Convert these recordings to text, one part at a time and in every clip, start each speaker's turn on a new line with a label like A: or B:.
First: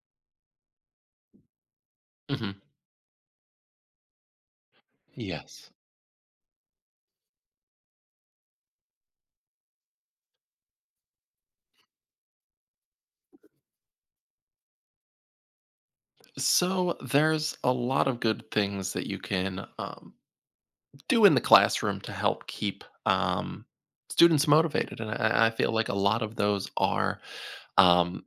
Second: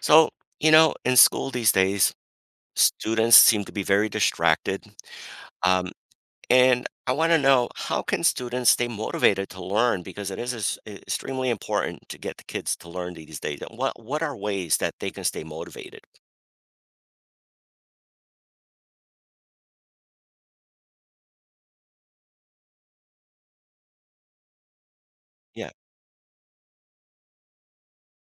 A: So, in school these days,
B: hmm
A: students seem to be very distracted.
B: Yes.
A: Um, and I want to know how can students stay motivated to learn because it is extremely important to get the kids to learn these days. And what are ways that they can stay motivated?
B: So there's a lot of good things that you can do in the classroom to help keep students motivated, and I
A: Yeah.
B: feel like a lot of those are um,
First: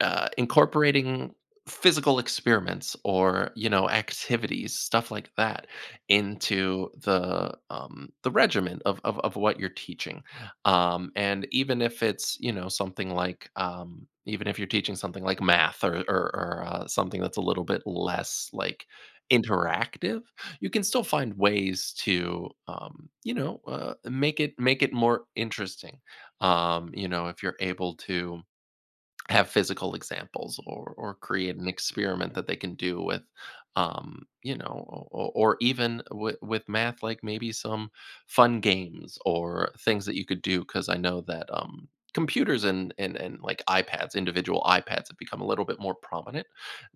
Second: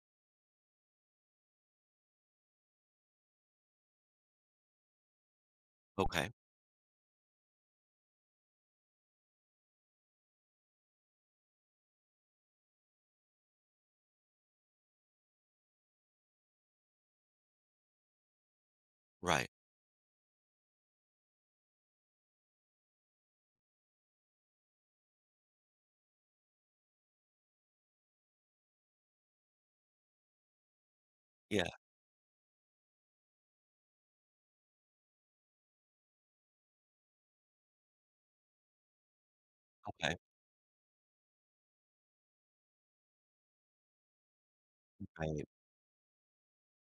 B: incorporating physical experiments or you know activities stuff like that
A: Okay.
B: into the the regimen of what you're teaching and even if it's you know something like even if you're teaching something like math or something that's a little bit less like
A: Right.
B: interactive. You can still find ways to you know make it more interesting. You know, if you're able to have physical examples or create an
A: Yeah.
B: experiment that they can do with you know, or even with math, like maybe some fun games or things that
A: Okay.
B: you could do because I know that computers and like ipads, individual ipads, have become a
A: Right.
B: little bit more prominent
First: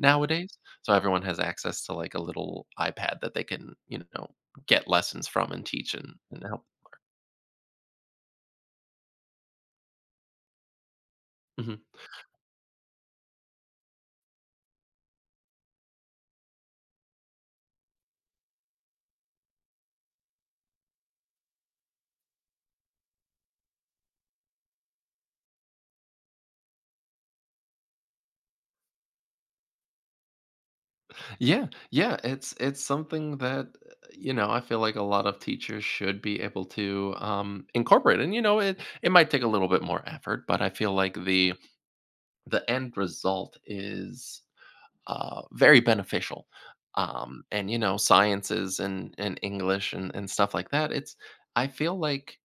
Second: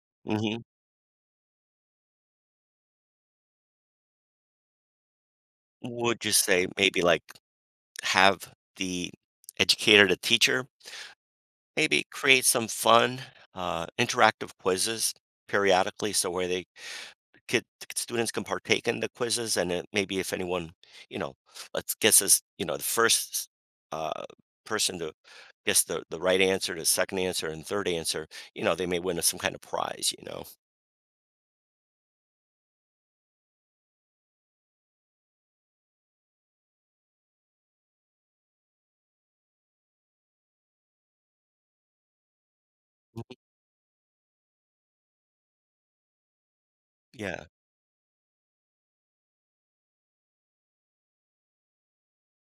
B: nowadays,
A: Hmm.
B: so everyone has access to like a little ipad that they can you know get lessons from and teach and,
A: Would you
B: and help.
A: say maybe like have the educator, the teacher,
B: Mm-hmm.
A: maybe create some fun, interactive quizzes periodically, so where they Kid students can partake in the quizzes and it, maybe if anyone you know let's guess this the first uh, person to guess the right answer, the second answer and third answer, they may win some kind of prize.
B: Yeah, yeah, it's something that you know I feel like a lot of teachers should be able to incorporate, and you know it might take a little bit more effort, but I feel like the end
A: Mhm.
B: result is very beneficial.
A: Yeah.
B: And you know sciences and English and stuff like that. It's I feel like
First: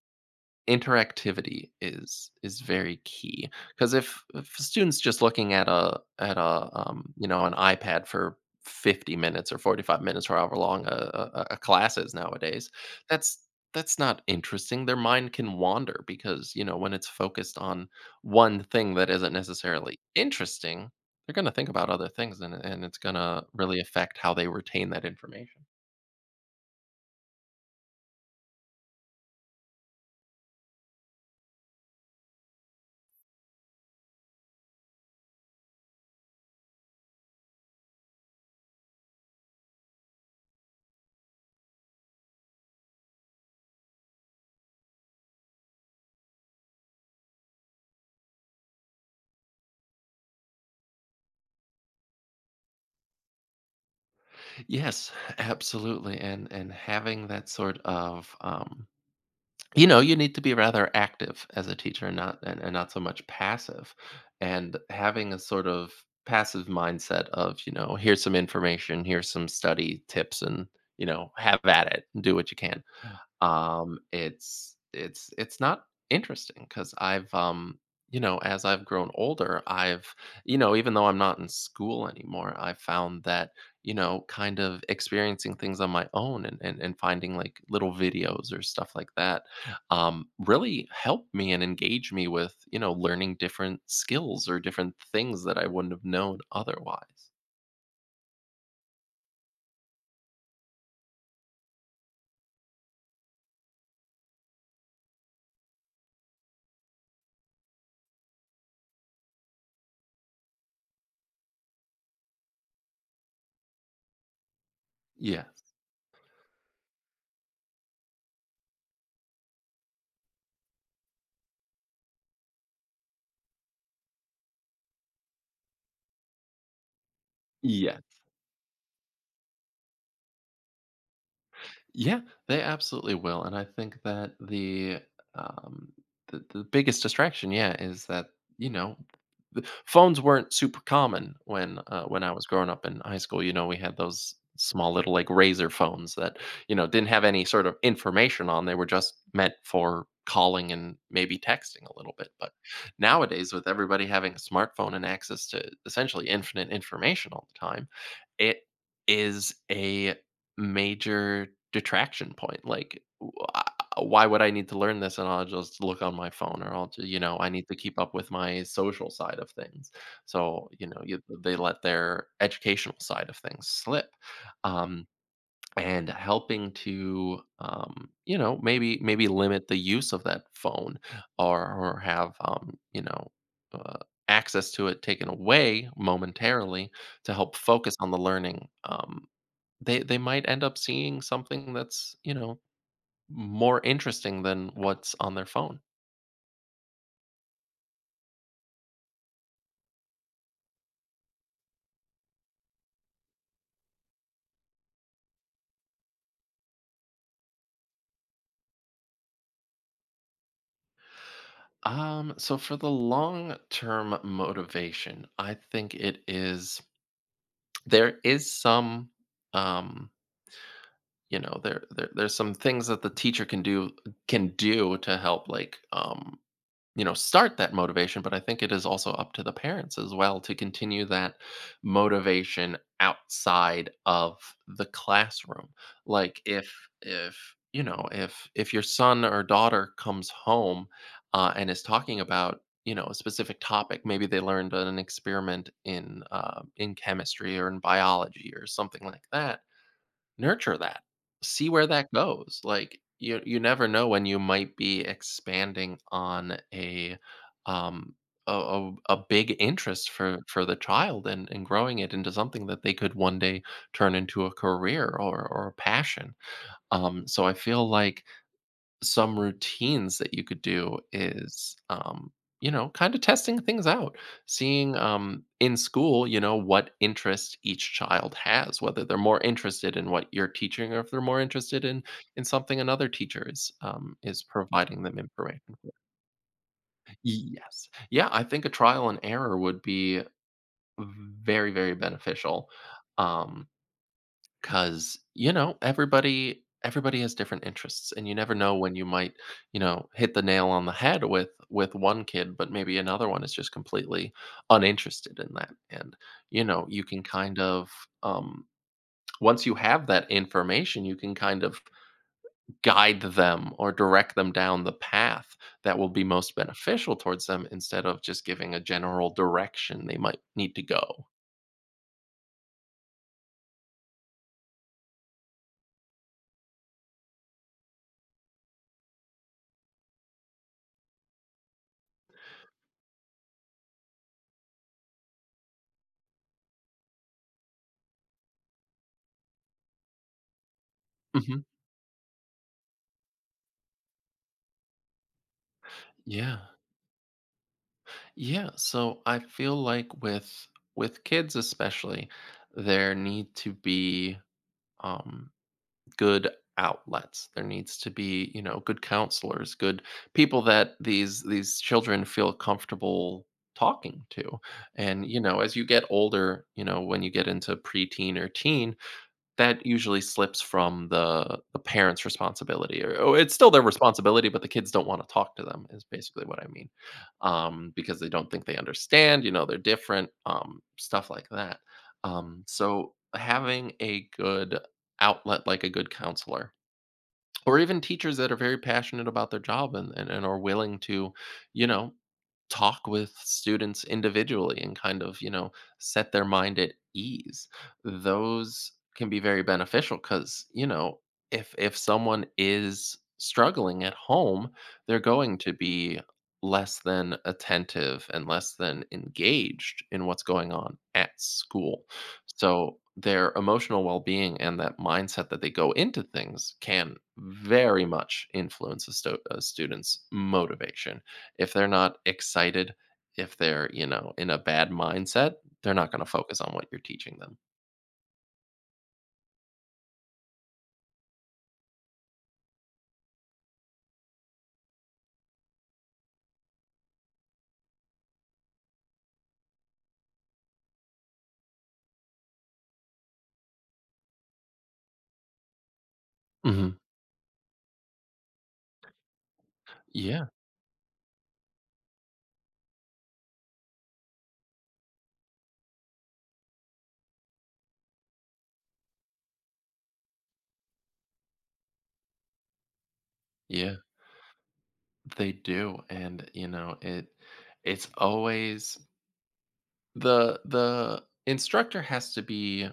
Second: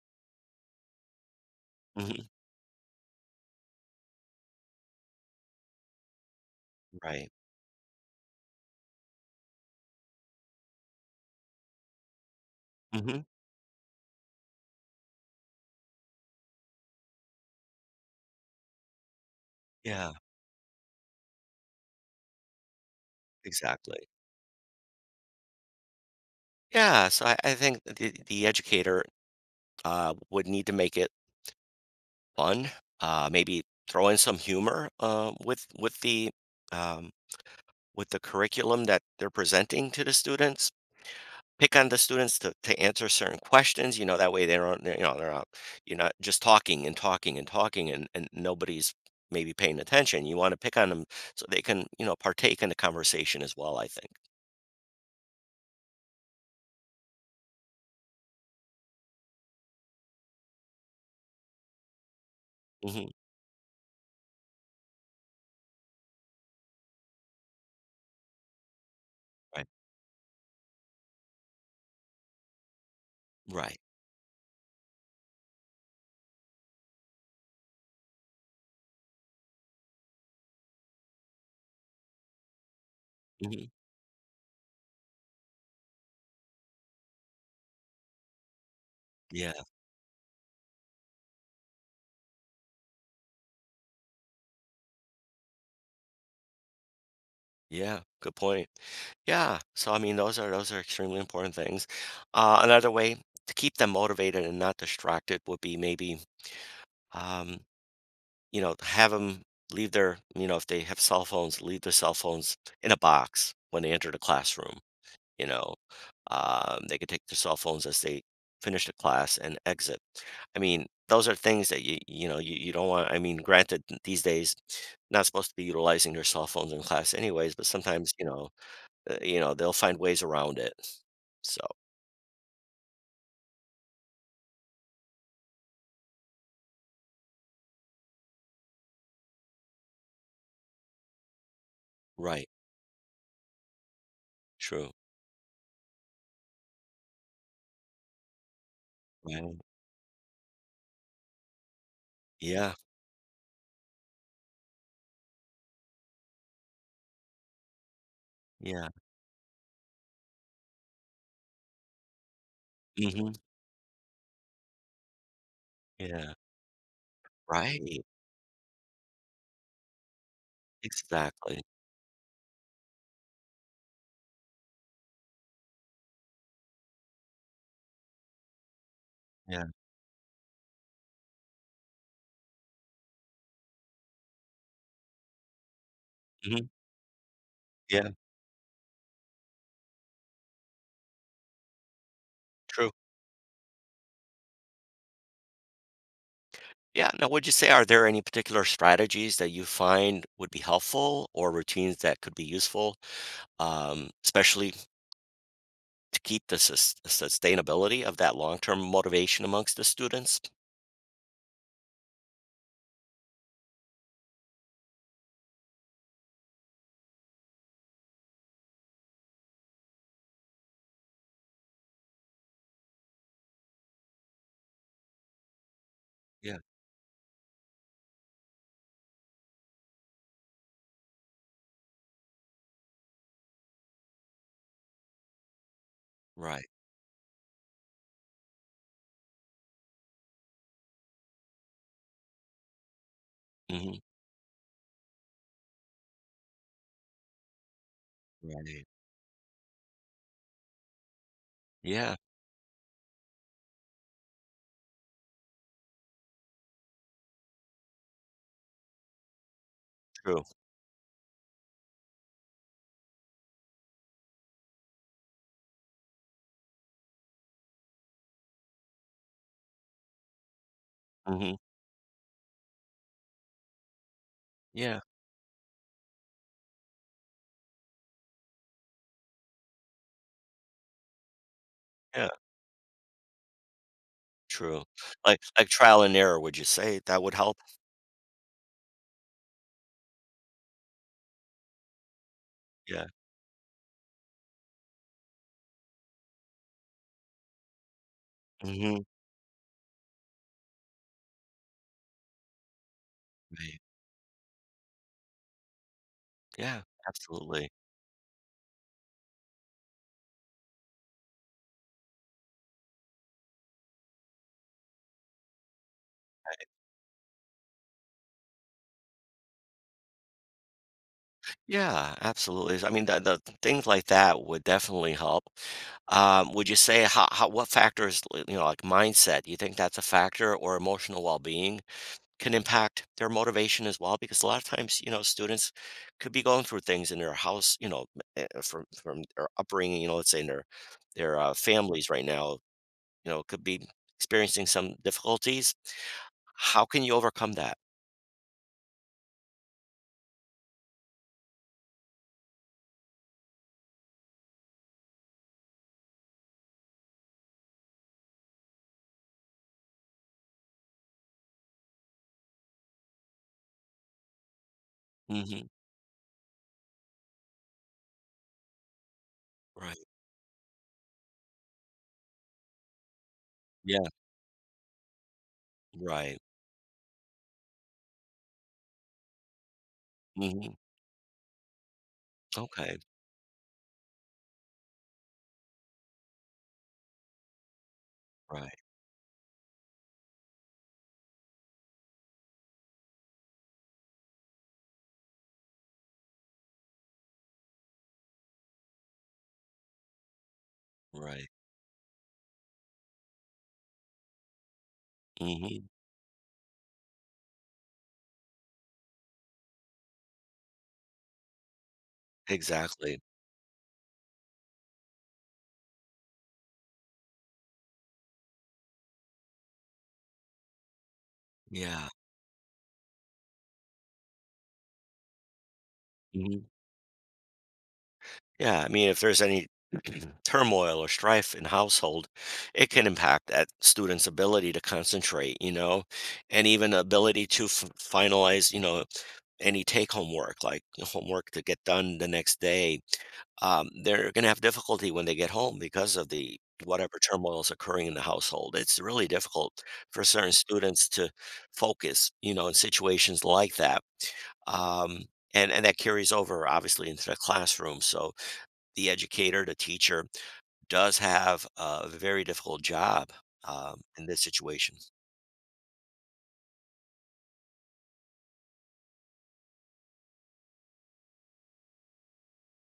B: interactivity
A: Hmm.
B: is very key because if a students just looking at a you
A: Right.
B: know an ipad for 50 minutes or 45 minutes or however long a class is nowadays.
A: Hmm.
B: that's that's not interesting. Their mind can wander because you know when it's focused on one thing that isn't necessarily
A: Yeah.
B: interesting, they're going to think about other things, and it's going to really
A: Exactly.
B: affect how they retain that information.
A: Yeah, so I think that the educator would need to make it fun, maybe throw in some humor, with the um, with the curriculum that they're presenting to the students. Pick on the students to answer certain questions, that way they don't they- you know they're not, you're not just talking and talking and talking and nobody's maybe paying attention. You want to pick on them so they can partake in the conversation as well, I think.
B: Yes, absolutely, and having that sort of you know you need to be rather active as a teacher and not and not so
A: Hmm.
B: much passive, and having a sort of passive mindset of you know here's some information, here's some
A: Right.
B: study tips, and you know have at it and do what you can.
A: Right.
B: Um, it's not interesting because 'cause I've, you know, as I've grown older, I've, you know, even though I'm not in school anymore, I found that,
A: Hmm.
B: you know, kind of experiencing things on my own and and finding, like, little videos or stuff like that,
A: Yeah.
B: really helped me and engage me with, you know, learning different skills or different things that I wouldn't have known otherwise.
A: Yeah, good point. Yeah, so I mean those are extremely important things. Another way to keep them motivated and not distracted would be maybe, um, you know, have them leave their, you know, if they have cell phones, leave their cell phones in a box when they enter the classroom. You know,
B: Yes.
A: they could take their cell phones as they finish the class and exit. I mean, those are things that you don't want. I mean, granted, these days not supposed to be utilizing their cell phones in class anyways, but sometimes
B: Yes.
A: you know, you know, they'll find ways around it. So
B: Yeah, they absolutely will, and I think that um, the biggest distraction, yeah, is that you know the phones weren't super common when I was
A: right,
B: growing up in high school. You know, we had those
A: true,
B: small little like razor phones that you know didn't have any sort of information on. They were just
A: right,
B: meant for calling and maybe texting a little bit. But
A: yeah,
B: nowadays, with everybody having a smartphone and access to essentially infinite information all the time, it
A: yeah,
B: is a major detraction point. Like,
A: hmm,
B: why would I need to learn this? And I'll just look on my
A: yeah,
B: phone, or you know, I need to keep
A: right,
B: up with my social side of things. So, you know, they
A: exactly,
B: let their educational side of things slip. Um, and helping to, you know, maybe
A: yeah,
B: limit the use of that phone, or have, you know, uh, access to it taken away
A: hmm,
B: momentarily to help focus
A: yeah.
B: on the learning. They might end up seeing something that's, you know,
A: True.
B: more interesting than what's on their phone.
A: Yeah. Now, would you say are there any particular strategies that you find would be helpful or routines that could be useful, especially to keep the sustainability of that long-term motivation amongst the students?
B: So for the long term motivation, I think it is there is some um you know there's some things that the teacher can do, can do to help like
A: Yeah.
B: you know start that motivation, but I think it is also up to the parents as well to continue that motivation outside of the classroom. Like
A: Right.
B: if you know if your son or daughter comes home and is talking about you know a specific
A: Hmm.
B: topic, maybe they learned an experiment in chemistry or in biology or
A: Right.
B: something like that. Nurture that. See where that
A: Yeah.
B: goes. Like you never know when you might be expanding on a um a, a big interest
A: True.
B: for the child, and growing it into something that they could one day turn into a career or a passion. Um, so I feel like some routines that you could do
A: Hmm.
B: is you know kind of testing things out, seeing
A: Yeah.
B: in school you know what interest each child has, whether they're more interested in what you're teaching or if they're more interested
A: Yeah.
B: in something another teacher is
A: True.
B: providing them
A: Like
B: information for.
A: trial and error, would you say that would help?
B: Yes, yeah, I think a trial and error would be very beneficial.
A: Yeah.
B: Um, 'cause, you know, everybody has different interests, and you never know when
A: Hmm.
B: you might, you know, hit the nail on the head with one kid, but maybe another one is just
A: Right.
B: completely uninterested in that, and, you
A: Yeah.
B: know, you can kind
A: Absolutely.
B: of, um once you have that information, you can kind of guide them or direct them down the path that will be most beneficial towards them instead of just giving a general direction they might need to go.
A: Yeah, absolutely. I mean, the things like that would definitely help. Would you say how what factors, you know, like mindset, you think that's a factor, or emotional well-being can impact their motivation as well? Because a lot of times, you know, students could be going through things in their house, you know, from their upbringing, you know, let's say in their
B: Mhm.
A: families right now, you know, could be experiencing some difficulties.
B: Yeah.
A: How can you overcome that?
B: Yeah, so I feel like with kids especially, there need to be um, good outlets. There needs to be you know good counselors, good people that these children feel comfortable talking to. And you know,
A: Hmm.
B: as you get older, you know, when you get into preteen or teen, that
A: Right.
B: usually slips from the parents' responsibility, or oh, it's still their
A: Yeah.
B: responsibility, but the kids don't wanna talk to them is
A: Right.
B: basically what I mean, because they don't think they understand, you know, they're different,
A: Hmm.
B: stuff like that.
A: Okay.
B: So having a good outlet, like a good counselor, or even teachers that are very
A: Right.
B: passionate about their job and are willing to, you know, talk with students individually and kind of, you know, set their mind at ease. Those can be very beneficial cuz, you know,
A: Right.
B: if someone is struggling at home, they're going to
A: Mhm.
B: be less than attentive and less than engaged in what's going on at school. So
A: Exactly.
B: their emotional well-being and that mindset that they go into things can very much influence a student's motivation. If they're
A: Yeah.
B: not excited, if they're, you know, in a bad mindset, they're not gonna
A: Mhm.
B: focus on what you're teaching them.
A: Yeah, I mean, if there's any turmoil or strife in household, it can impact that student's ability to concentrate, you know, and even ability to f finalize, you know, any take home work, like homework to get done the next day. They're going to have difficulty when they get home because of the
B: Mhm.
A: whatever turmoil is occurring in the household. It's really difficult for
B: Yeah,
A: certain students to focus, you know, in situations like that. Um, and that carries over obviously into the classroom. So the educator, the teacher, does have a very difficult job,
B: yeah,
A: in this situation.
B: they do, and, you know, it it's always the instructor has to be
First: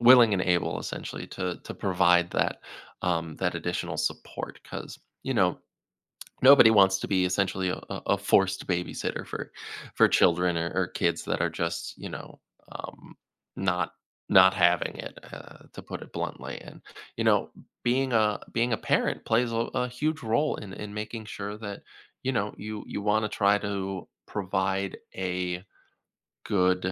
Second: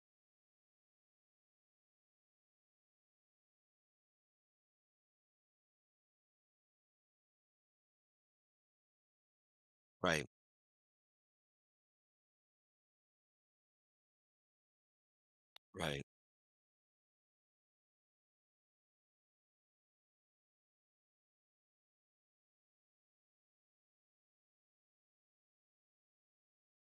B: willing and able essentially to provide that, that additional support because you know nobody wants to be essentially a forced babysitter for
A: Right,
B: children or kids that are just you know um, not not having it to put
A: right,
B: it bluntly and you know being a being a parent plays a huge role in making sure that you know you you want to try to provide a good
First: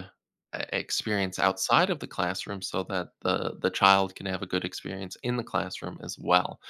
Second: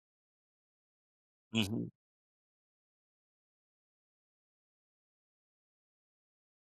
B: experience
A: hmm,
B: outside of the classroom so that the child can have a good experience in the classroom as well.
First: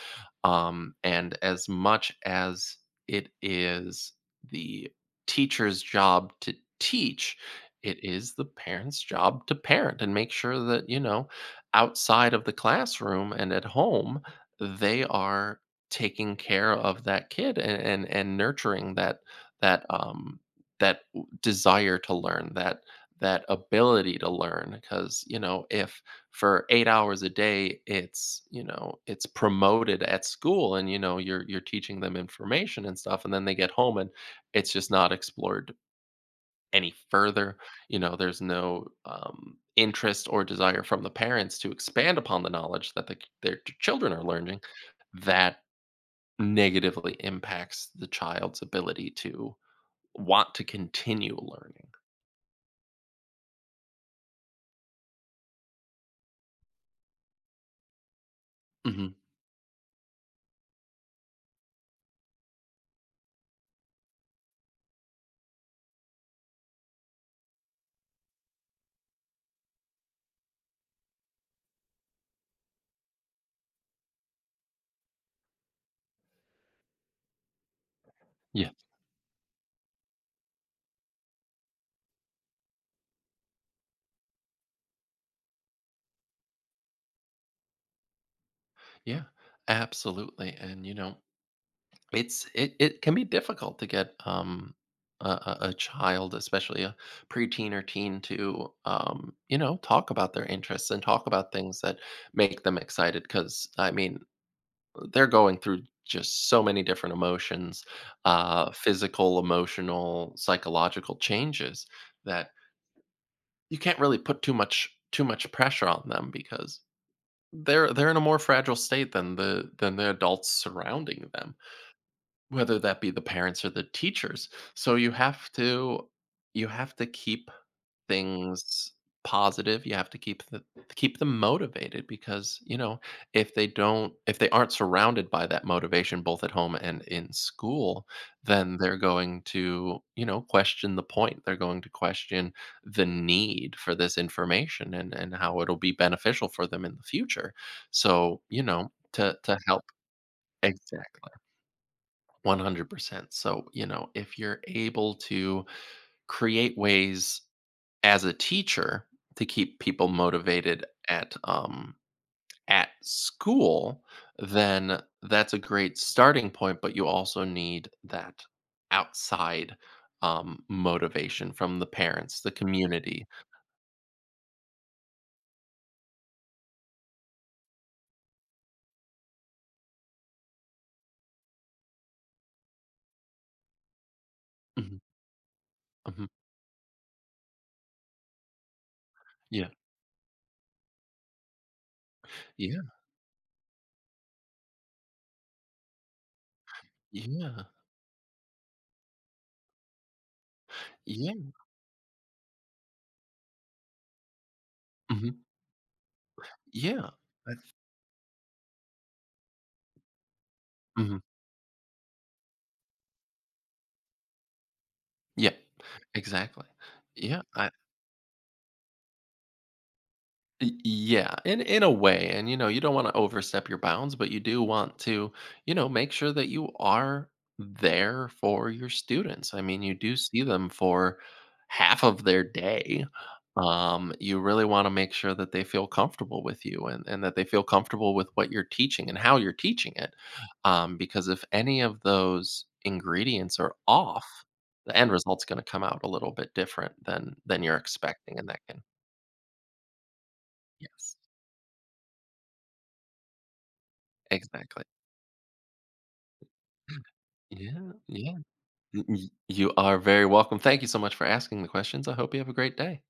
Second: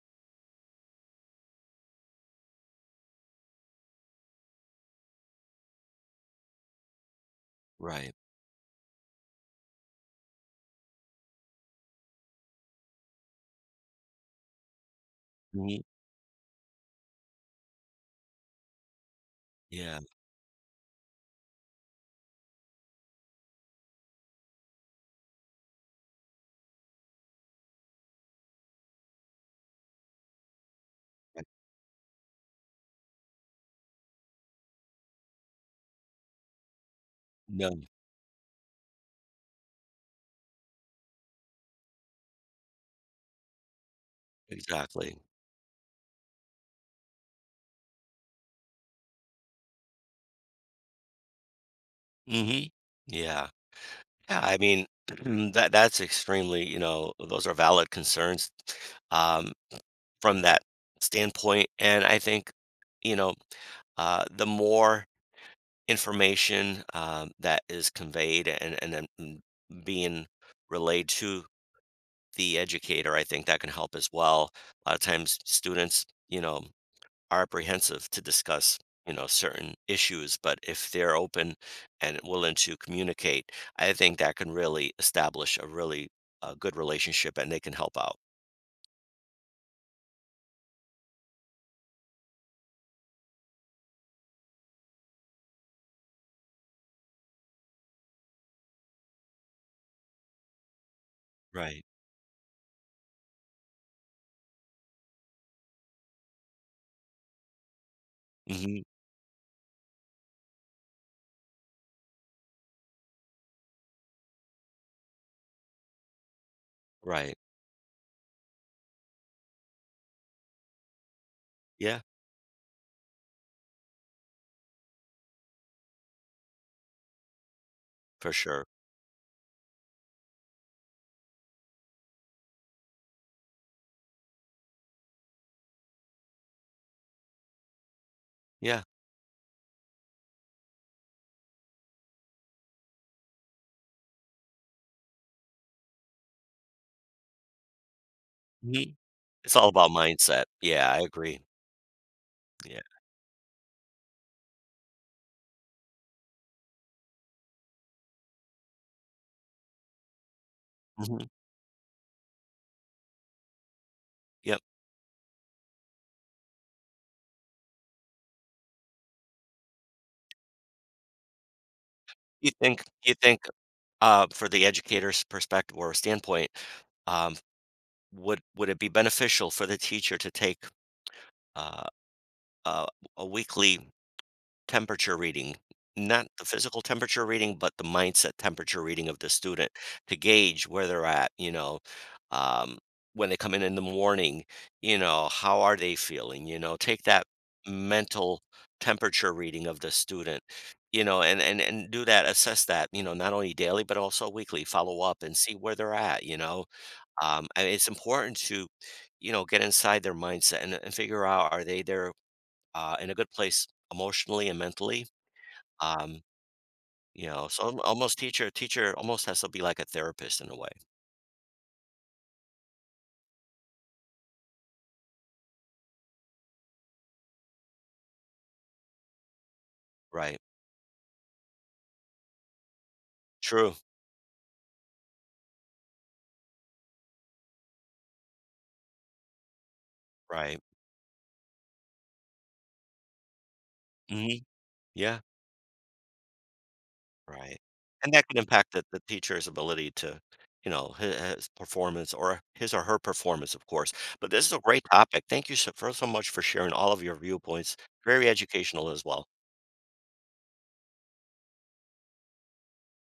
B: Um, and as much as it is the teacher's job to teach, it
A: right.
B: is the parent's job to parent and make sure that, you know, outside of the classroom and at home, they are
A: Hmm.
B: taking care of that kid and nurturing that that
A: Yeah,
B: desire to learn, that that ability to learn, because you know if for 8 hours a day, it's, you know, it's promoted at school and, you know,
A: I-
B: you're teaching them information and stuff, and then they get home and it's just not explored any further.
A: no,
B: You know, there's no, interest or desire from the parents to expand upon the knowledge that the their ch children are learning,
A: exactly.
B: that negatively impacts the child's ability to want to continue learning.
A: Hmm. Yeah. Yeah, I mean, that that's extremely, you know, those are valid concerns,
B: Mhm.
A: um, from that standpoint. And I think, you know, the more information, that is conveyed and then being relayed to the educator, I think that can help as well. A lot of times, students, you know, are apprehensive to
B: Yeah.
A: discuss you know certain issues, but if they're open and willing to communicate, I think that can really establish a really, good relationship and they can help out,
B: Yeah. Absolutely, and, you know It's it can be difficult to get, a child, especially a preteen or teen to, you know, talk about their interests and talk about things
A: right,
B: that make them excited. Because I mean, they're going through just so many different emotions,
A: hmm,
B: physical, emotional, psychological changes that you can't really put too much pressure on them because
A: right,
B: they're in a more fragile state than the adults surrounding them.
A: yeah,
B: Whether that be the parents or the teachers. So you have to keep
A: for sure,
B: things positive. You have to keep the keep them motivated because, you know, if they don't if they aren't surrounded by that motivation both at home and in school, then
A: yeah,
B: they're going to, you know, question the point. They're going to question the need for this information and how it'll be beneficial for them in the future. So, you
A: hmm.
B: know,
A: It's
B: to
A: all
B: help
A: about mindset, yeah, I
B: exactly
A: agree. Yeah,
B: 100%. So, you know, if you're able to create ways as a teacher to keep people motivated
A: hmm,
B: at school,
A: yep.
B: then that's a great starting point, but you also need that outside motivation from the parents,
A: you
B: the
A: think you
B: community.
A: think for the educator's perspective or standpoint, um, would it be beneficial for the teacher to take uh, a, a weekly
B: Mhm,
A: temperature reading,
B: mhm,
A: not the physical temperature reading, but the mindset temperature reading of the
B: yeah.
A: student to gauge where they're at, you know, um,
B: Yeah.
A: when they come in the morning, you know, how are they feeling? You know, take that
B: Yeah.
A: mental temperature reading of the student, you know,
B: Yeah.
A: and do that, assess that, you know, not only daily but also weekly, follow up and
B: Mhm,
A: see where they're at, you know.
B: yeah. I-
A: And it's important to, you know, get inside their mindset and
B: mhm,
A: figure out are they there, in a good place emotionally and mentally,
B: yeah.
A: um,
B: Exactly.
A: you
B: Yeah.
A: know, so al almost teacher almost has to be like a therapist in a way,
B: Yeah, in a way, and you know, you don't want to overstep your bounds, but you do want to, you know, make sure that you are there for your students. I mean, you do
A: right?
B: see them for half of their day.
A: True,
B: You really want to make sure that they feel comfortable with you and that they feel comfortable with what you're teaching and how you're teaching it.
A: right.
B: Because if any of those ingredients are off,
A: Mhm,
B: the end
A: yeah,
B: result's going to come out a little bit different
A: right.
B: than you're
A: And that can
B: expecting, and that
A: impact
B: can
A: the teacher's ability to, you know, hi
B: yes,
A: his performance or his or her performance, of course. But this is a great
B: exactly.
A: topic. Thank you so for so much for sharing all of your viewpoints.
B: Yeah,
A: Very
B: yeah.
A: educational as well.
B: You are very welcome. Thank you so much for asking the questions. I hope you have a great day.